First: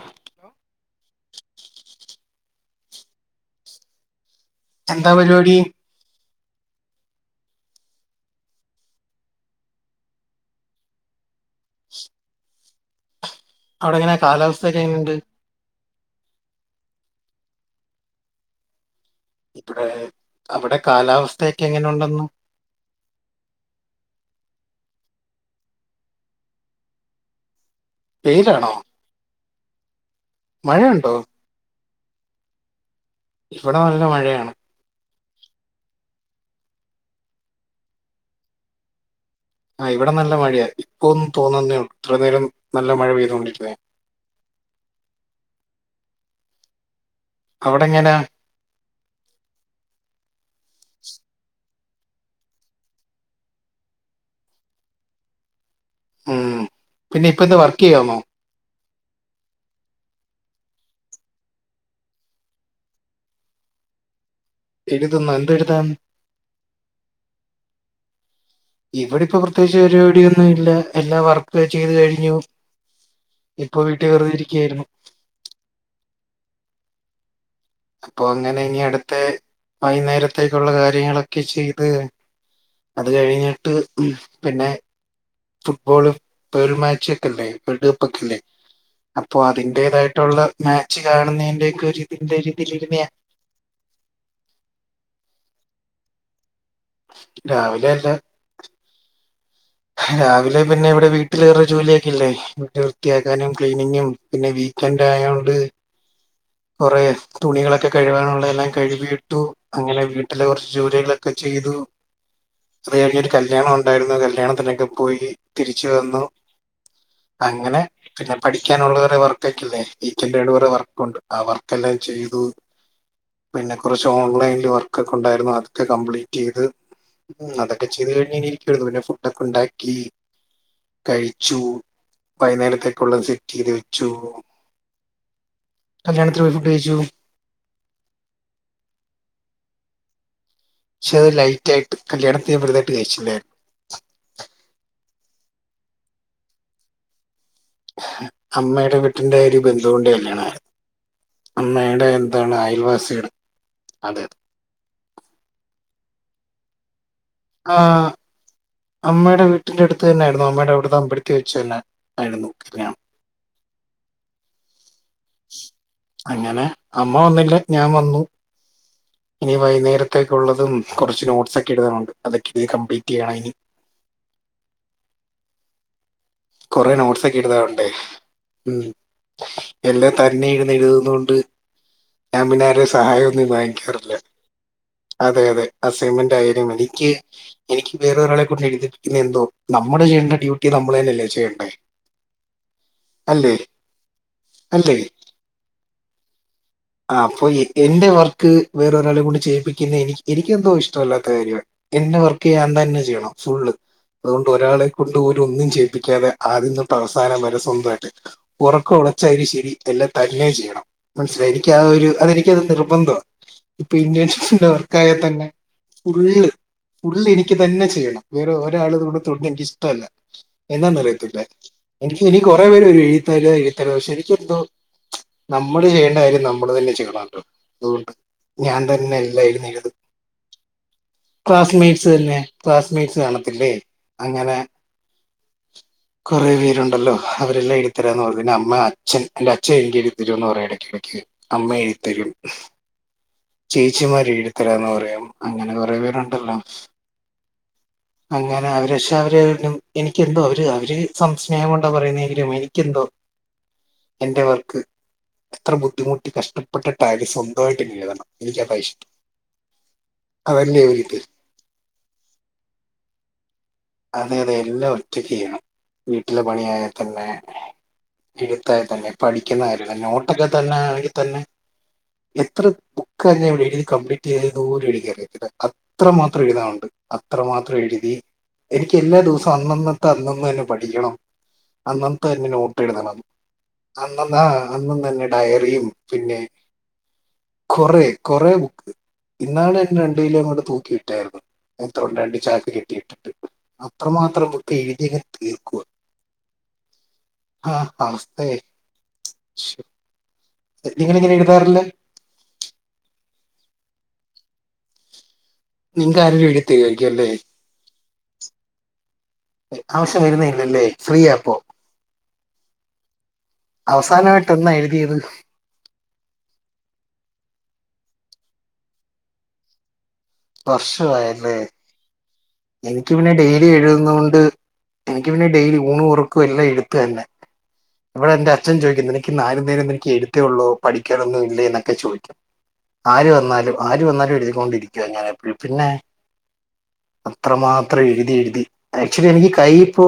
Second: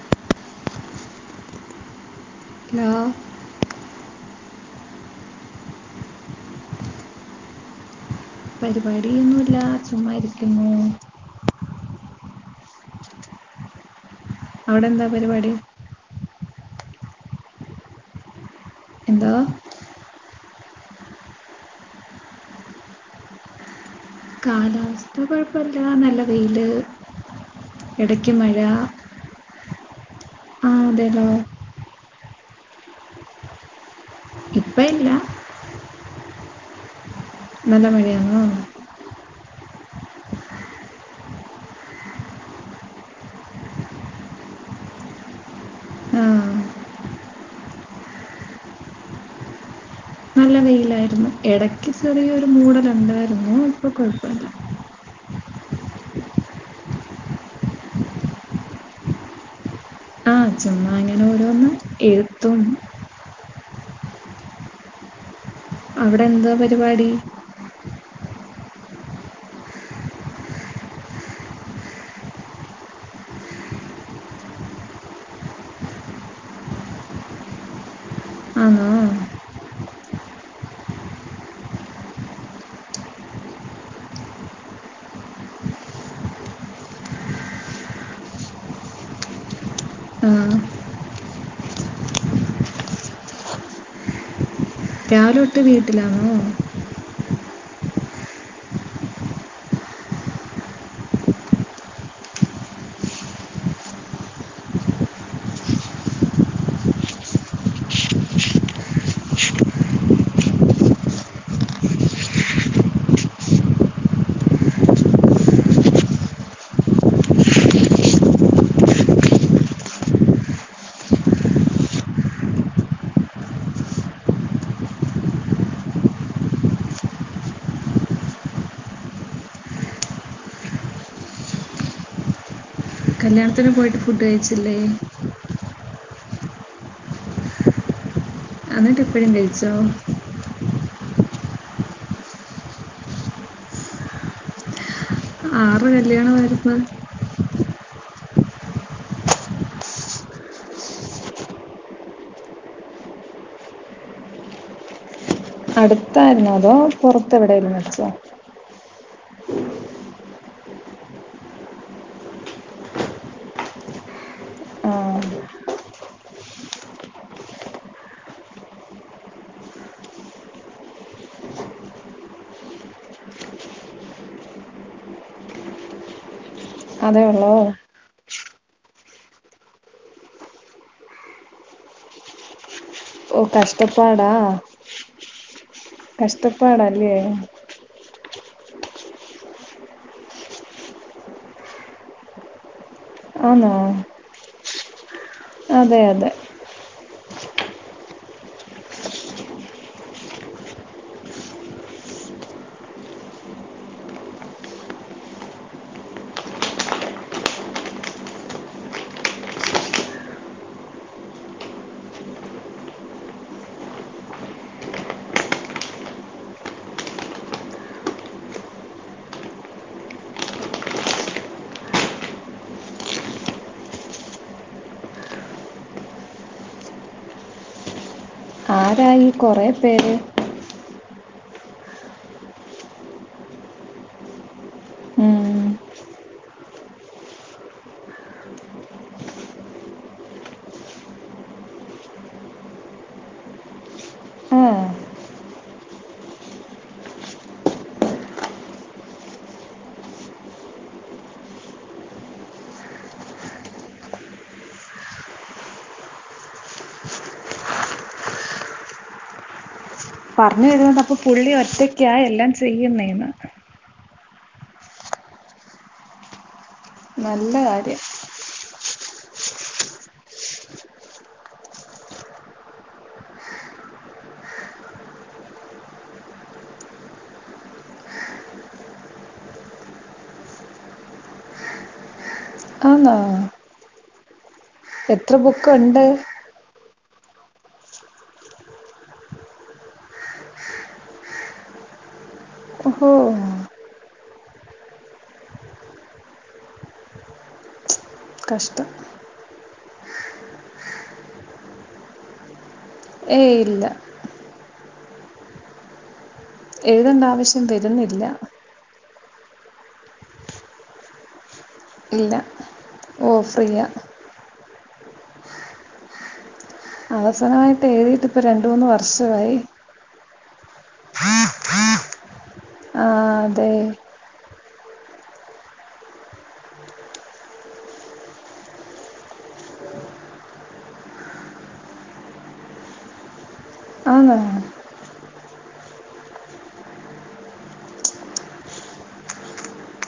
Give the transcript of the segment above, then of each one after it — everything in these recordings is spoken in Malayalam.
ഹലോ ഹലോ എന്താ പരിപാടി? പരിപാടിയൊന്നൂല്ല ചുമ്മായിരിക്കുന്നു. അവിടെങ്ങനെ കാലവസ് അവിടെന്താ പരിപാടി? എന്താ? ഇബടെ, അവിടെ കാലാവസ്ഥയൊക്കെ എങ്ങനെണ്ടെന്നു? കാലാവസ്ഥ കൊഴപ്പല്ല നല്ല വെയില് ഇടക്ക് മഴ വെയിലാണോ ആഹ് മഴയുണ്ടോ അതെലോ. ഇവടെ നല്ല മഴയാ. ഇപ്പ ഇല്ല നല്ല മഴയാന്നോ? ആ ഇവിടെ നല്ല മഴയാ ഇപ്പോ ഒന്നു തോർന്നന്നേ ഒള്ളു ഇത്ര നേരം നല്ല മഴ പെയ്തോണ്ടിര്ന്നേ. ആ അവിടെ എങ്ങനെയാ? നല്ല വെയിലായിരുന്നു ഇടക്ക് ചെറിയൊരു മൂടല്ണ്ടായിരുന്നു ഇപ്പോ കൊഴപ്പല്ല. ഉം, പിന്നെ ഇപ്പ എന്താ വർക്ക്യ്യാന്നോ? ആഹ് ചുമ്മാ ഇങ്ങനെ ഓരോന്ന് എഴുത്തും എഴുതുന്നോ എന്ത് എഴു അവിടെ എന്തോ പരിപാടി? ഇവിടെ ഇപ്പോ പ്രത്യേകിച്ച് പരിപാടിയൊന്നു ഇല്ല എല്ലാ വർക്കു ഞാൻ ചെയ്ത് കഴിഞ്ഞു. ഇപ്പോവീട്ടിൽ വെറുതെ ഇരിക്കുവായിരുന്നു. അപ്പൊ അങ്ങനെ ഇനി ആണോ അടുത്ത വൈകുന്നേരത്തേക്കുള്ള കാര്യങ്ങളൊക്കെ ചെയ്ത് അത് കഴിഞ്ഞിട്ട് പിന്നെ, ഫുട്ബോള് വേൾഡ് മാച്ച് ഒക്കെല്ലേ വേൾഡ് കപ്പ് ഒക്കെല്ലേ അപ്പൊ ആ അതിന്റേതായിട്ടുള്ള മാച്ച് കാണുന്നേന്റെക്കെ ഒരു ഇതിന്റെ ഇതില് ഇരുന്നേയാ. രാവിലൊട്ട് വീട്ടിലാണോ? രാവിലെ അല്ല രാവിലെ പിന്നെ ഇവിടെ വീട്ടില് വേറെ ജോലിയൊക്കെ ഇള്ളേ അല്ലേ വീട്ട് വൃത്തിയാക്കാനും ക്ലീനിങ്ങും പിന്നെ വീക്കെൻഡായോണ്ട് കൊറേ തുണികളൊക്കെ കഴുവാനുള്ളതെല്ലാം കഴുകിയിട്ടു അങ്ങനെ വീട്ടിലെ കുറച്ച് ജോലികളൊക്കെ ചെയ്തു അത് കഴിഞ്ഞൊരു കല്യാണം ഉണ്ടായിരുന്നു കല്യാണത്തിനൊക്കെ പോയി തിരിച്ചു വന്നു അങ്ങനെ പിന്നെ പഠിക്കാനുള്ള വർക്കൊക്കെല്ലേ വീക്കെന്റായതോണ്ട് കുറെ വർക്കുണ്ട് ആ വർക്കെല്ലാം ചെയ്തു പിന്നെ കുറച്ച് ഓൺലൈനിൽ വർക്ക് ഒക്കെ ഉണ്ടായിരുന്നു അതൊക്കെ കംപ്ലീറ്റ് ചെയ്ത് ഉം അതൊക്കെ ചെയ്ത് കഴിഞ്ഞി ഇരിക്കാരുന്നു പിന്നെ ഫുഡ് ഒക്കെ ഉണ്ടാക്കി കഴിച്ചു വൈകുന്നേരത്തെ കല്യാണത്തിന് പോയിട്ട് ഫുഡ് കഴിച്ചില്ലേ കല്യാത്തില് പോയി ഫുഡ് കഴിച്ചു എന്നിട്ട് ഇപ്പഴും കയിച്ചോ പക്ഷെ അത് ലൈറ്റായിട്ട് കല്യാത്തിന് പുതുതായിട്ട് കഴിച്ചില്ലേ ആരുടെ കല്യാണം ആയിരുന്നു അമ്മയുടെ വീട്ടിന്റെ ഒരു ബന്ധുവിന്റെ കല്ല്യാണമായിരുന്നു അമ്മയുടെ എന്താണ് അയൽവാസിയുടെ അതെ അതെ അടുത്തായിരുന്നോ അതോ പുറത്ത് എവിടേലും ആ വെച്ചോ അമ്മയുടെ വീട്ടിന്റെ അടുത്ത് തന്നെയായിരുന്നു അമ്മയുടെ അവിടെത്തെ അമ്പലത്തി വെച്ചു തന്നെ ആയിരുന്നു കല്ല്യാണം ആ അങ്ങനെ അമ്മ വന്നില്ല ഞാൻ വന്നു ഇനി വൈകുന്നേരത്തേക്കുള്ളതും കുറച്ച് നോട്ട്സ് ഒക്കെ എഴുതാനുണ്ട് അതൊക്കെ എഴുതി കംപ്ലീറ്റ് ചെയ്യണം ഇനി കൊറേ അതേ നോട്ട്സ് ഒക്കെ ഉള്ളോ എഴുതാനുണ്ടേ ഉം എല്ലാം തന്നെ ഇരുന്ന് എഴുതുന്നത് കൊണ്ട് ഞാൻ പിന്നെ രക്ഷ ഓ സഹായൊന്നും വാങ്ങിക്കാറില്ല കഷ്ടപ്പാടാ അതെ അതെ അസൈൻമെന്റ് ആയാലും എനിക്ക് കഷ്ടപ്പാടല്ലേ എനിക്ക് വേറൊരാളെ കൊണ്ട് എഴുതിപ്പിക്കുന്നത് എന്തോ നമ്മുടെ ചെയ്യേണ്ട ഡ്യൂട്ടി നമ്മൾ തന്നെയല്ലേ ചെയ്യണ്ടേ അല്ലേ ആണോ അല്ലേ അതെ അതെ ആ അപ്പോ എന്റെ വർക്ക് വേറൊരാളെ കൊണ്ട് ചെയ്യിപ്പിക്കുന്ന എനിക്ക് എനിക്കെന്തോ ഇഷ്ടമല്ലാത്ത കാര്യമാണ് എന്റെ വർക്ക് ഞാൻ തന്നെ ചെയ്യണം ഫുള്ള് അതുകൊണ്ട് ഒരാളെ കൊണ്ട് പോലും ഒന്നും ചെയ്യിപ്പിക്കാതെ ആദ്യം തൊട്ട് അവസാനം വരെ സ്വന്തമായിട്ട് ഉറക്കം ഉളച്ചാലും ശരി എല്ലാം തനിയെ ചെയ്യണം മനസ്സിലായില്ലേ എനിക്കാ ഒരു അതെനിക്കൊരു നിർബന്ധമാണ് പിന്നെ എന്തോ വർക്കായാൽ തന്നെ ഫുള്ള് ഫുള്ള് എനിക്ക് തന്നെ ചെയ്യണം വേറെ ഒരാള് കൂടെ തൊട്ടുന്നത് എനിക്ക് ഇഷ്ടമല്ല എന്താന്ന് അറിയത്തില്ല എനിക്ക് ഇനി കൊറേ പേര് വരും എഴുതിത്തരാ എഴുതിത്തരാ പക്ഷെ എനിക്കെന്തോ നമ്മള് ചെയ്യേണ്ട കാര്യം നമ്മള് തന്നെ ചെയ്യണല്ലോ അതുകൊണ്ട് ഞാൻ തന്നെ ആരായി എല്ലാം കുറെ ഇരുന്ന് എഴുതും പേര് ക്ലാസ്മേറ്റ്സ് തന്നെ ക്ലാസ്മേറ്റ്സ് കാണത്തില്ലേ അങ്ങനെ ഉം കുറേ പേരുണ്ടല്ലോ അവരെല്ലാം എഴുതിത്തരാന്ന് പറഞ്ഞു പിന്നെ അമ്മ അച്ഛൻ എന്റെ അച്ഛൻ എനിക്ക് എഴുതിത്തരുമെന്ന് പറയും ഇടക്കിടക്ക് അമ്മ എഴുതിത്തരും ചേച്ചിമാര്‌ ആ എഴുതിത്തരാന്ന് പറയും അങ്ങനെ കുറെ പേരുണ്ടല്ലോ അങ്ങനെ അവര് പക്ഷെ അവര് എനിക്കെന്തോ അവര് സം സ്നേഹം കൊണ്ടാ പറയുന്നതെങ്കിലും എനിക്കെന്തോ എന്റെ വർക്ക് എത്ര ബുദ്ധിമുട്ട് കഷ്ടപ്പെട്ടിട്ടായാലും സ്വന്തമായിട്ട് എഴുതണം എനിക്കത ഇഷ്ടം പറഞ്ഞു അതല്ലേ വരുന്നത് അപ്പൊ ഒരിത് പുള്ളി ഒറ്റക്കായ എല്ലാം ചെയ്യുന്നന്ന് അതെ അതെ എല്ലാം ഒറ്റക്ക് ചെയ്യണം വീട്ടിലെ പണിയായ തന്നെ നല്ല കാര്യം പഠിക്കുന്നായി തന്നെ നോട്ടൊക്കെ തന്നെ ആണെങ്കിൽ തന്നെ എത്ര ബുക്ക്ന്നെയ എഴുതി കംപ്ലീറ്റ് ചെയ്ത നൂ എനിക്കന്നെ അറിയത്തില്ല അത്രമാത്രം എഴുതാറുണ്ട് അത്രമാത്രം എഴുതി ദിവസവും അന്നന്നത്തെ അന്നന്ന് തന്നെ പഠിക്കണം അന്നത്തെ തന്നെ നോട്ട് ട്ട് ആണോ എഴുതണം അന്നന്ന ആഹ് അന്നും തന്നെ എത്ര ബുക്ക് ഡയറിയും ഉണ്ട് പിന്നെ കൊറ കൊറേ ബുക്ക് ഇന്നാൾ എന്ന രണ്ടു കിലോങ്ങണ്ട് തൂക്കിട്ടായിരുന്നു മൂത്രം രണ്ട് ചാക്ക് ഓഹോ കെട്ടിയിട്ടിട്ട് അത്രമാത്രം ബുക്ക്‌ എഴുതിങ് തീർക്കുക ആ കഷ്ടം നിങൾ ഇങ്ങനെ എഴുതാറില്ലേ? ഏഹ് ഇല്ല നിങ്ക ആരെങ്കിലും എഴു എഴുതേണ്ടാവശ്യം വരുന്നില്ല. ആവശ്യം വരുന്നല്ലല്ലേ ഫ്രീ ആപ്പോ ഇല്ല ഓ ഫ്രീയ. ട്ടന്ന എഴുതിയത്? അവസാനമായിട്ട് എഴുതിയിട്ട് ഇപ്പ രണ്ട മൂന്ന് വർഷമായി. വർഷമായല്ലേ? ആ എനിക്ക് പിന്നെ ഡെയിലി അതെ എഴുതുന്നത് കൊണ്ട് എനിക്ക് പിന്നെ ഡെയിലി ഊണറക്കും എല്ലാം എഴുത്തന്നെ. അപ്പന്റെ അച്ഛൻ ചോയ്ക്കുന്നു നിക്ക് നാലു നേരം നിനക്ക് എഴുത്തയള്ളൂ പഠിക്കാനൊന്ന ഇല്ലേന്നക്കെ ചോദിക്കും. ആര് വന്നാലും ആര് വന്നാലും ആന്ന് എഴുതികൊണ്ടിരിക്കുവ പിന്നെ അത്രമാത്രം എഴുതി എഴുതി ആക്ച്വലി എനിക്ക് കൈയിപ്പോ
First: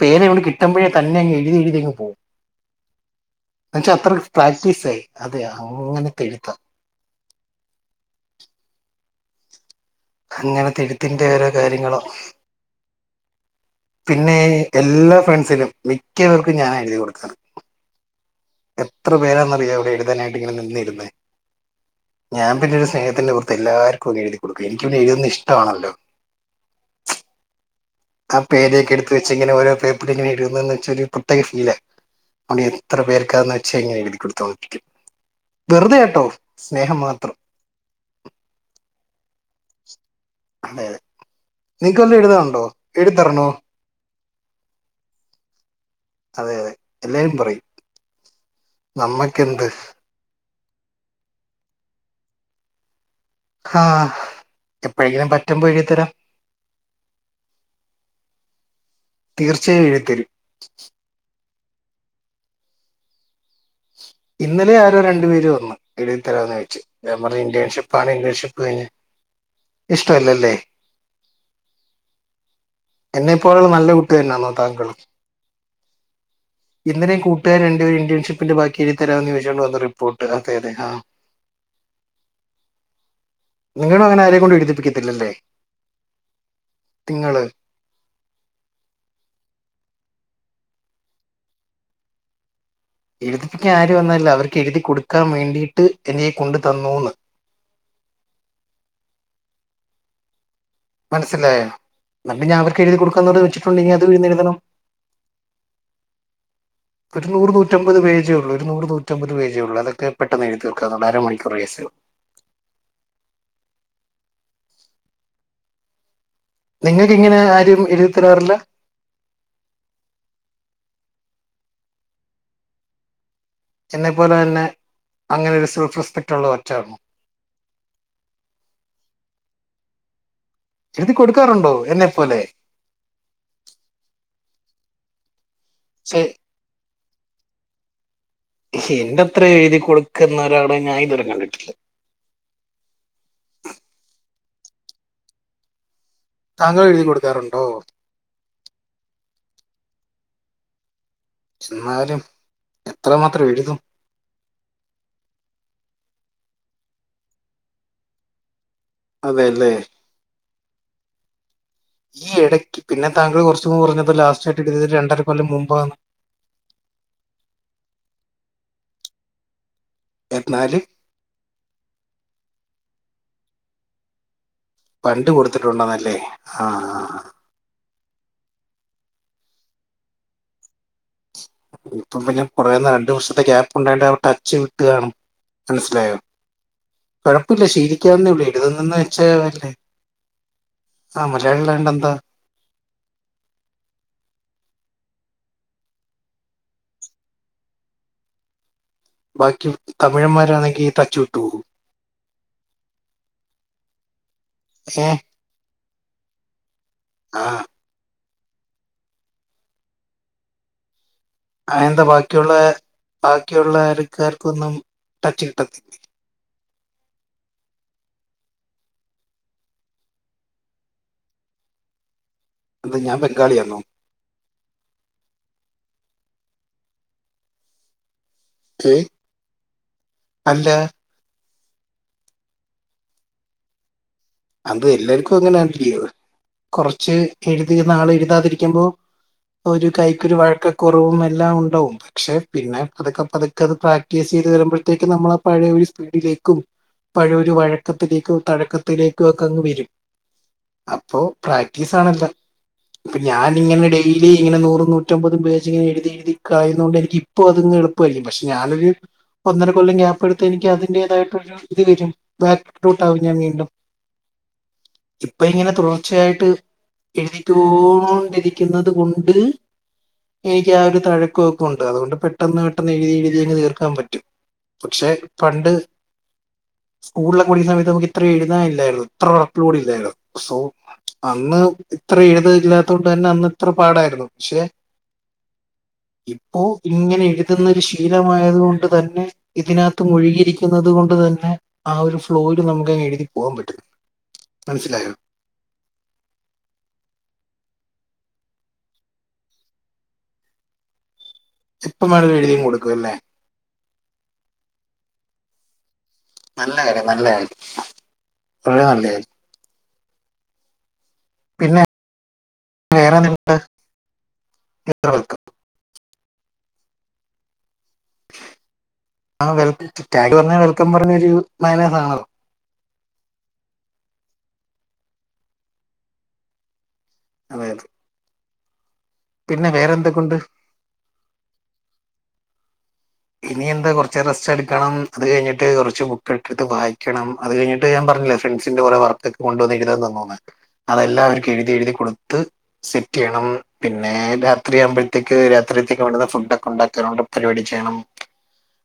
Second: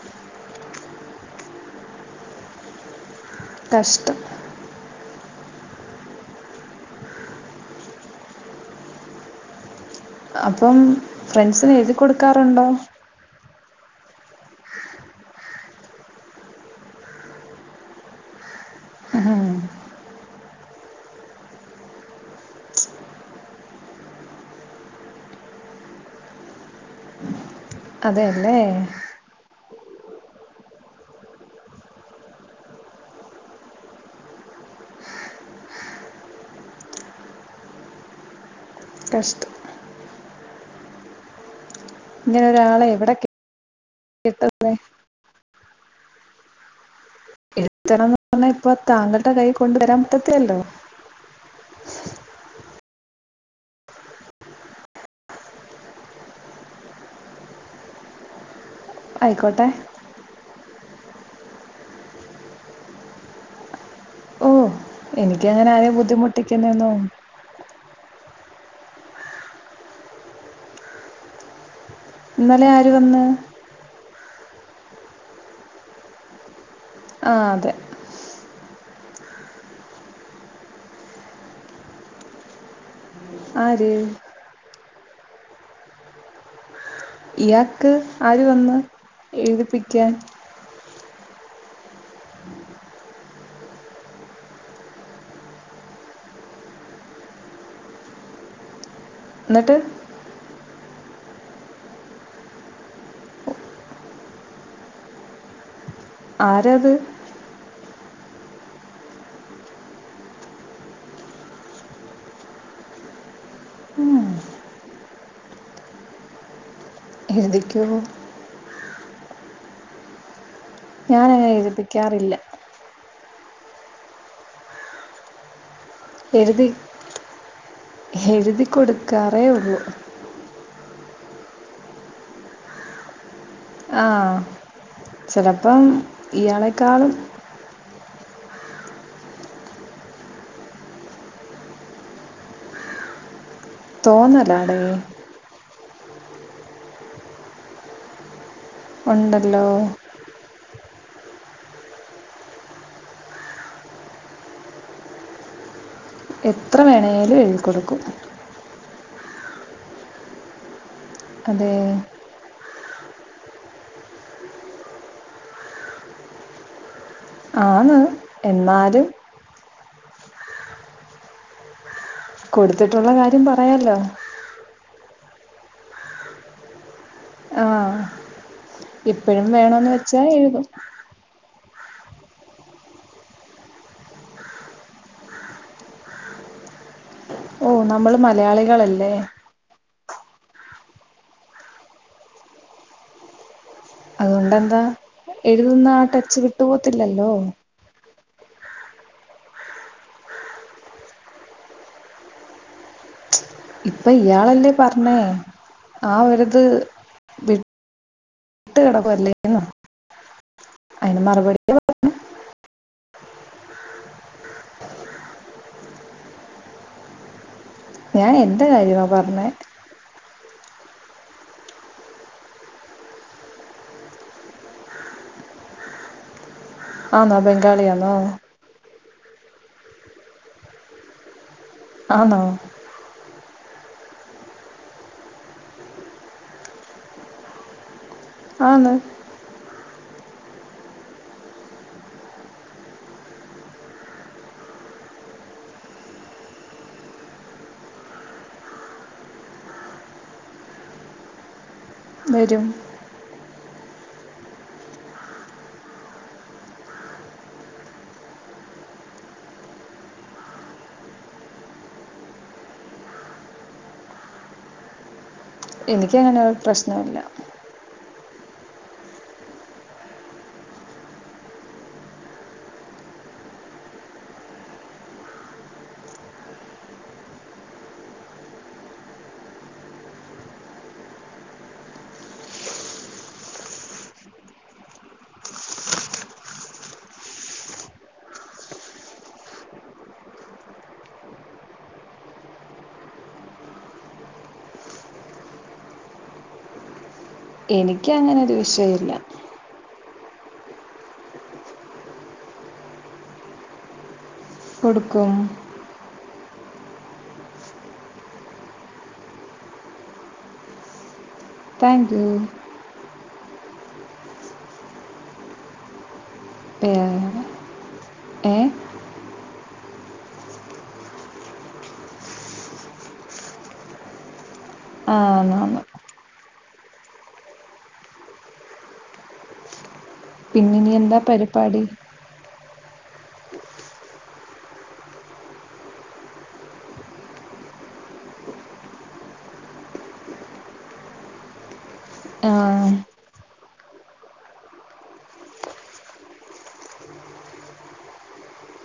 പേനവിടെ കിട്ടുമ്പോഴേ കണ്ണങ് എഴതിഴുതിയങ് പോവും. ന്നാചാ കഷ്ടം അത്രക് പ്രാക്റ്റീസയി അതെ അങ്ങനെത്തെ എഴുത്താ. അപ്പം അങ്ങനത്തെ എഴുത്തിന്റെ ഓരോ ഫ്രണ്ട്സിന് എഴുതി കാര്യങ്ങളോ കൊടുക്കാറുണ്ടോ? പിന്നെ എല്ലാ ഫ്രണ്ട്സിലും മിക്ക പേർക്കും ഞാൻ എഴുതി കൊടുക്കാറ്. എത്ര ഉം, പേരാന്നറിയാം ഇവിടെ എഴുതാനായിട്ട് ഇങ്ങനെ നിന്നിരുന്നേ. ഞാൻ പിന്നെ ഒരു സ്നേഹത്തിന്റെ പുറിത്ത് എല്ലാവർക്കും എഴുതി കൊടുക്ക എനിക്ക പിന്നെ എയുതുന്ന ഇഷ്ടണല്ലോ. ആ അതെയല്ലേ പേനക്ക എടുത്ത് വെച്ച് ഇങ്ങനെ ഓരോ പേപ്പർ ഇങ്ങനെ ഇടുന്നന്ന് വെച്ച ഒരു പ്രത്യേക ഫീലാ എത്ര പേർക്കാന്ന് വെച്ചാ ഇങ്ങന എഴുതി കൊടുത്തണ്ടിരിക്കും. വെറുതെട്ടോ സ്നേഹം മാത്രം. കഷ് അതെ അതെ നിനക്ക് വല്ല ഇങ്ങനെ എഴുതാണണ്ടോ ഒരാളെ എവിടെ എയുത്തരണോ? [unintelligible] അതെതെ എല്ലാരും പറയും. ത്ണംന്ന് പറഞ്ഞാ ഇപ്പൊ താങ്കളുടെ കൈ നമ്മക്കെന്ത് കൊണ്ടുവരാ പറ്റത്തില്ലോ. ഹ എപ്പോഴെങ്കിലും പറ്റമ്പോ എഴത്തരാം. ആയിക്കോട്ടെ തീർച്ചയായും എഴുത്തരും. ഓ ഇന്നലെ ആരോ രണ്ടു പേര് എനിക്കങ്ങനെ വന്ന് ആരെയും എയ്തരോയ്ച്ച ബുദ്ധിമുട്ടിക്കുന്നൊന്നും ഞാന് പറ ഇന്റേഷി പണി ഇന്റേൺഷിപഞ ഇഷ്ടല്ലല്ലേ ഇന്നലെ ആര് വന്ന് എന്നെപ്പോലുള്ള നല്ല കുട്ടി തന്നെന്നോ താങ്കൾ? ഇന്നലെ ആ കൂട്ടുകാർ അതെ രണ്ടു ഇന്റെൺഷിപ്പിന്റെ ബാക്കി എഴു തരാമ എന്ന് ചോദിച്ചുകണ്ട് വന്ന റിപ്പോർട്ട് അതെ അതെ ആര് നിങ്ങളും അങ്ങനെ ആരെയ കൊണ്ട് എഴുതിപ്പിക്കത്തില്ലല്ലേ? നിങ്ങള് ഇയാക്ക് ആര് വന്ന് എഴുതിപ്പിക്കാൻ? എഴുതിപ്പിക്കാൻ ആരും വന്നാല അവർക്ക് എഴുതി കൊടുക്കാൻ വേണ്ടിയിട്ട് എന്നെ കൊണ്ടു തന്നുന്ന്. ഇന്ന്ട്ട് മനസ്സിലായോ ഇന്ന്ട്ട്പിന്നെ അവർക്ക് എഴ്തി കൊടുക്കാന്ന് പറഞ്ഞ് അത് വെച്ചിട്ടുണ്ടെങ്കി അതും ഇര്ന്ന് എഴ്തണം ആരാ അത് ഒരു നൂറ് നൂറ്റമ്പത് പേജേ ഒള്ളൂ ഒരു നൂര് നൂറ്റമ്പത് പേജേ ഒള്ളു അതെക്കെ പെട്ടെന്ന് എഴ്തി തീർക്കാവുന്നൊള്ളു അരമണിക്കൂർ കേസെഒള്ളു തന്നെ നിങ്ങക്ക് ഇങ്ങനെ ആരും എഴുതിക്കുവോ എഴ്തി തെരാറില്ല ഞാനങ്ങനെ എഴ്തിപ്പിക്കാറില്ല എന്നെ പോലെ തന്നെ അങ്ങനെ ഒരു സൂപ്റസ് എഴ്തി എഴ്തി കൊട്ക്കാറേ ഒള്ളൂ എഴ്തി കൊട്ക്കാറുണ്ടോ എന്നെപ്പോലെ ആഹ് ചെലപ്പം ശെരി ഇയാളെക്കാളും എന്റെ അത്ര എഴ്തി കൊട്ക്ക്ന്ന ഒരാളെ ഞാനിത് വരെ കണ്ടിട്ടില്ല തോന്നലാടേ താങ്കൾ എഴ്തി കൊട്ക്കാറുണ്ടോ ഒണ്ടല്ലോ എന്നാലും എത്രമാത്രം എഴ്തും എത്ര വേണേലും എഴ്തി കൊടുക്കും അതെല്ലേ അതെ ഈ എടയ്ക്ക് പിന്നെ താങ്കൾ കൊറച്ച് കൊറഞ്ഞതാ ലാസ്റ്റ് ഇട്ടിട്ടിത് രണ്ടര കൊല്ലം മുമ്പാന്ന് ആന്ന് എന്നാലും എന്നാല് കൊട്ത്തിട്ട്ഇള്ള കാര്യം പറയാലോ പണ്ട് കൊട്ത്തിട്ടുണ്ടന്നല്ലേ ആഹ് ആഹ് ആഹ് ഇപ്പഴും വേണംന്ന് വെച്ചാ എഴ്തും ഇപ്പൊ പിന്നെ കൊറേന്ന രണ്ടു വർഷത്തെ ഗ്യാപ്പ് ഉണ്ടായോണ്ടാവും ടച്ച് വിട്ട്കാണും മനസ്സിലായോ കാെഴപ്പം ഇല്ല ഓ നമ്മൾ ശീലിക്കാവുന്നേയൊള്ളു എഴ്ത് ന്നെന്ന് മലയാളികളല്ലേ വെച്ചാ അല്ലേ ആഹ് മലയാളികള് ആയോണ്ടെന്താ അതുകൊണ്ടെന്താ എഴ്ത് ന്നാ ആ ടെച്ച് വിട്ടുപോവത്തില്ലല്ലോ ബാക്കി തമിഴന്മാരാണെങ്കി ടച്ചുവിട്ടുപോവോ ഇപ്പൊ ഇയാള് അല്ലേ ഏ പർണ് ആ ഒര് ഇത് ആ വി ട്ട് കെടക്കു അല്ലേന്ന് അയിന് മറുപടി അയെന്താ ബാക്കിയുള്ളേ കബാക്കിയുള്ളെ ആൾക്കാർക്കൊന്നും ടച്ച്കിട്ടത്തില്ലേ ഞാൻ എന്റെ കാര്യമാ പർണ് അതെന്താ ഞാൻ ബംഗാളിയാർന്നോ ആന്നോ ബംഗാളിയാന്നോ ക്കെ അല്ല ആന്നോ അത് എല്ലാര്ക്കും അങ്ങനേണ് ലീവ് കൊറച്ച് എഴുതി നാള് എഴ്താതിരിക്കുമ്പൊ ആന്ന് ഒരു കൈക്കൊരു വഴക്കക്കുറവും എല്ലാം ഉണ്ടാവും പക്ഷെ പിന്നെ പത്ക്കെ പത്ക്കെ അത് പ്രാക്ടീസീത് വെരുമ്പഴ്ത്തേക്കും നമ്മളാ പഴയ ഒരു സ്പീഡിലേക്കും പഴയൊരു വഴക്കത്തിലേക്കും തഴക്കത്തിലേ കാേക്കങ്ങ് വെരും അപ്പാെ പ്രാക്ടീസാണെല്ലാ വരും ഇപ്പം ഞാനിങ്ങെനെ ഡെയ്ലി ഇങ്ങെനെ നൂറും നൂറ്റമ്പതും പേജിങ്ങെനെ എഴ്തി എഴ്തിക്കായ്ന്നോണ്ടെനിക്ക്യ് പ്പോ അതങ്ങ് എളുപ്പായില്ലെ പക്ഷെ ഞാനൊര് ഒന്നര കൊല്ലം ഗ്യാപ്പെട്ത്ത എനിക്ക്യ് അതിന്റേതായ്ട്ടൊരു ഇതിരിക്ക്യും ബാക്ക്റൂട്ടാവും ഞാൻ വീണ്ടും. ഇപ്പൊ ഇങ്ങെനെ എനിക്കങ്ങനെ തുടർച്ചയായ്ട്ട് ഒരു പ്രശ്നമില്ല എഴ്തിക്കോണ്ടിരിക്ക്യ്ന്നെത് കൊണ്ട് എനിക്ക്യാ ഒരു തഴക്കാെക്കാെ ഉണ്ട് അതുകൊണ്ട് പെട്ടെന്ന് പെട്ടെന്ന് എഴ്തി എഴ്തിയങ്ങ് തീർക്കാം പറ്റും. പക്ഷെ പണ്ട് സ്കൂൾല് പോയിര്ന്ന സമയത്ത് നമുക്കിത്രെ എഴ്താ ഇൽ ല്ലായ്ര്ന്നു ഇത്ര വർക്ക് കൂടി ഇല്ലായ്ര്ന്നു സോ അന്ന് ഇത്ര എഴ്താൻ ഇല്ലാത്തോണ്ട് തന്നെ അന്ന് ഇത്ര പാടായ്ര്ന്നു പക്ഷെ ഇപ്പോ ഇങ്ങെനെ എഴ്ത്‌ന്നൊര് ശീലമായത് കൊണ്ട് തന്നെ ഇതിനകത്ത് മുഴുകിയിരിക്ക്യുന്നത് കൊണ്ട് തന്നെ ആ ഒരു ഫ്ലോയില് നമുക്കങ്ങ് എഴ്തി പോവാം പറ്റും മൻസ്സിലായോ എനിക്ക്യങ്ങനെരു വിഷയൂല്ലാ ഇപ്പം വേണേലും എഴ്തിയങ്ങ് കൊട്ക്കും അല്ലേ കൊട്ക്കും നല്ല കാര്യം നല്ല കാര്യം വളരേ നല്ല കാര്യം പിന്നെ താങ്ക്യൂ വേറെ [unintelligible] ണ്ട് എത്ര [unintelligible] ക്കും വേറെ ഏഹ് ആഹ് വെൽക്കം താങ്ക്യൂ പർഞ്ഞാ വെൽക്കം പർഞ്ഞ [unintelligible] മാനേസാണല്ലൊ ആഹ് ആന്നാന്ന് അതെ അതെ പിന്നെ വേറെ എന്തൊക്കൊണ്ട് പിന്നെ ഇനി എന്താ പര്പാടി ഇനി എന്താ കൊർച്ച് നേരം റെസ്റ്റെട്ക്കെണം. അത് കഴിഞ്ഞിട്ട് കൊറച്ച് ബുക്കെക്കെട്ത്ത് വായിക്ക്യെണം. അത് കഴിഞ്ഞിട്ട് ഞാം പർഞ്ഞില്ലെ ഫ്രണ്ട്സിന്റെ കൊറേ വർക്കെ കൊണ്ട് വന്നീക്ക്യ്ണെത് തന്നൂന്ന് അതെല്ലാം അവര്ക്ക് എഴ്തി എഴ്തി കൊട്ത്ത് ആ, സെറ്റ്‌യ്യെണം പിന്നെ രാത്രിയാവ്മ്പഴ്ത്തേക്ക്യ് രാത്രികത്തേക്ക് വേണ്ടുന്ന ഫുഡ്ഡാെക്കെ ഉണ്ടാക്കാണം ടെ പരിപാടി ചെയ്യെണം.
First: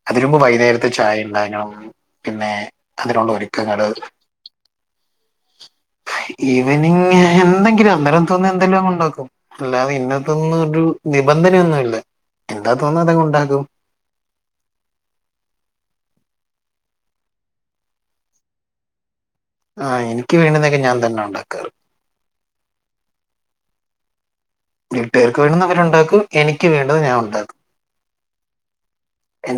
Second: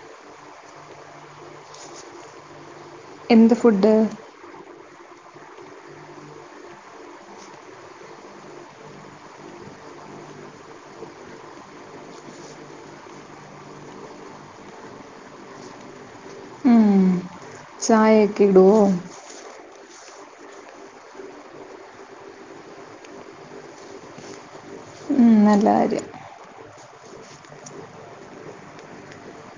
അതിനു മുമ്പ് വൈക്ന്നേരത്തെ ചായ ഇണ്ടാക്കെണം പിന്നെ അതിനുള്ള എന്ത് ഒര്ക്കങ്ങെള് ഫുഡ് ഈവെനിംഗ് ഞാ എന്തെങ്കിലും അന്നേരം തോന്നുന്ന എന്തെങ്കിലു അങ്ങ് ഉണ്ടാക്കും അല്ലാതെ ഇന്നതെന്നാെരു നിബന്ധനയൊന്നും ഇല്ല എന്താ താേന്ന്ന്ന് അതങ്ങ് ഉണ്ടാക്കും ചായെയെക്കെ ഇട്‌വോ ആഹ് എനിക്ക്യ് വേണ്ടുന്നൊക്കെ ഞാൻ തന്നെ ഉണ്ടാക്കാറ്. ഉം, വീട്ട്കാര്ക്ക് നല്ല വേണുന്ന കാര്യം അവെരുണ്ടാക്കും എനിക്ക്യ് വേണ്ടെത് ഞാൻ ഉണ്ടാക്കും. എനിക്ക്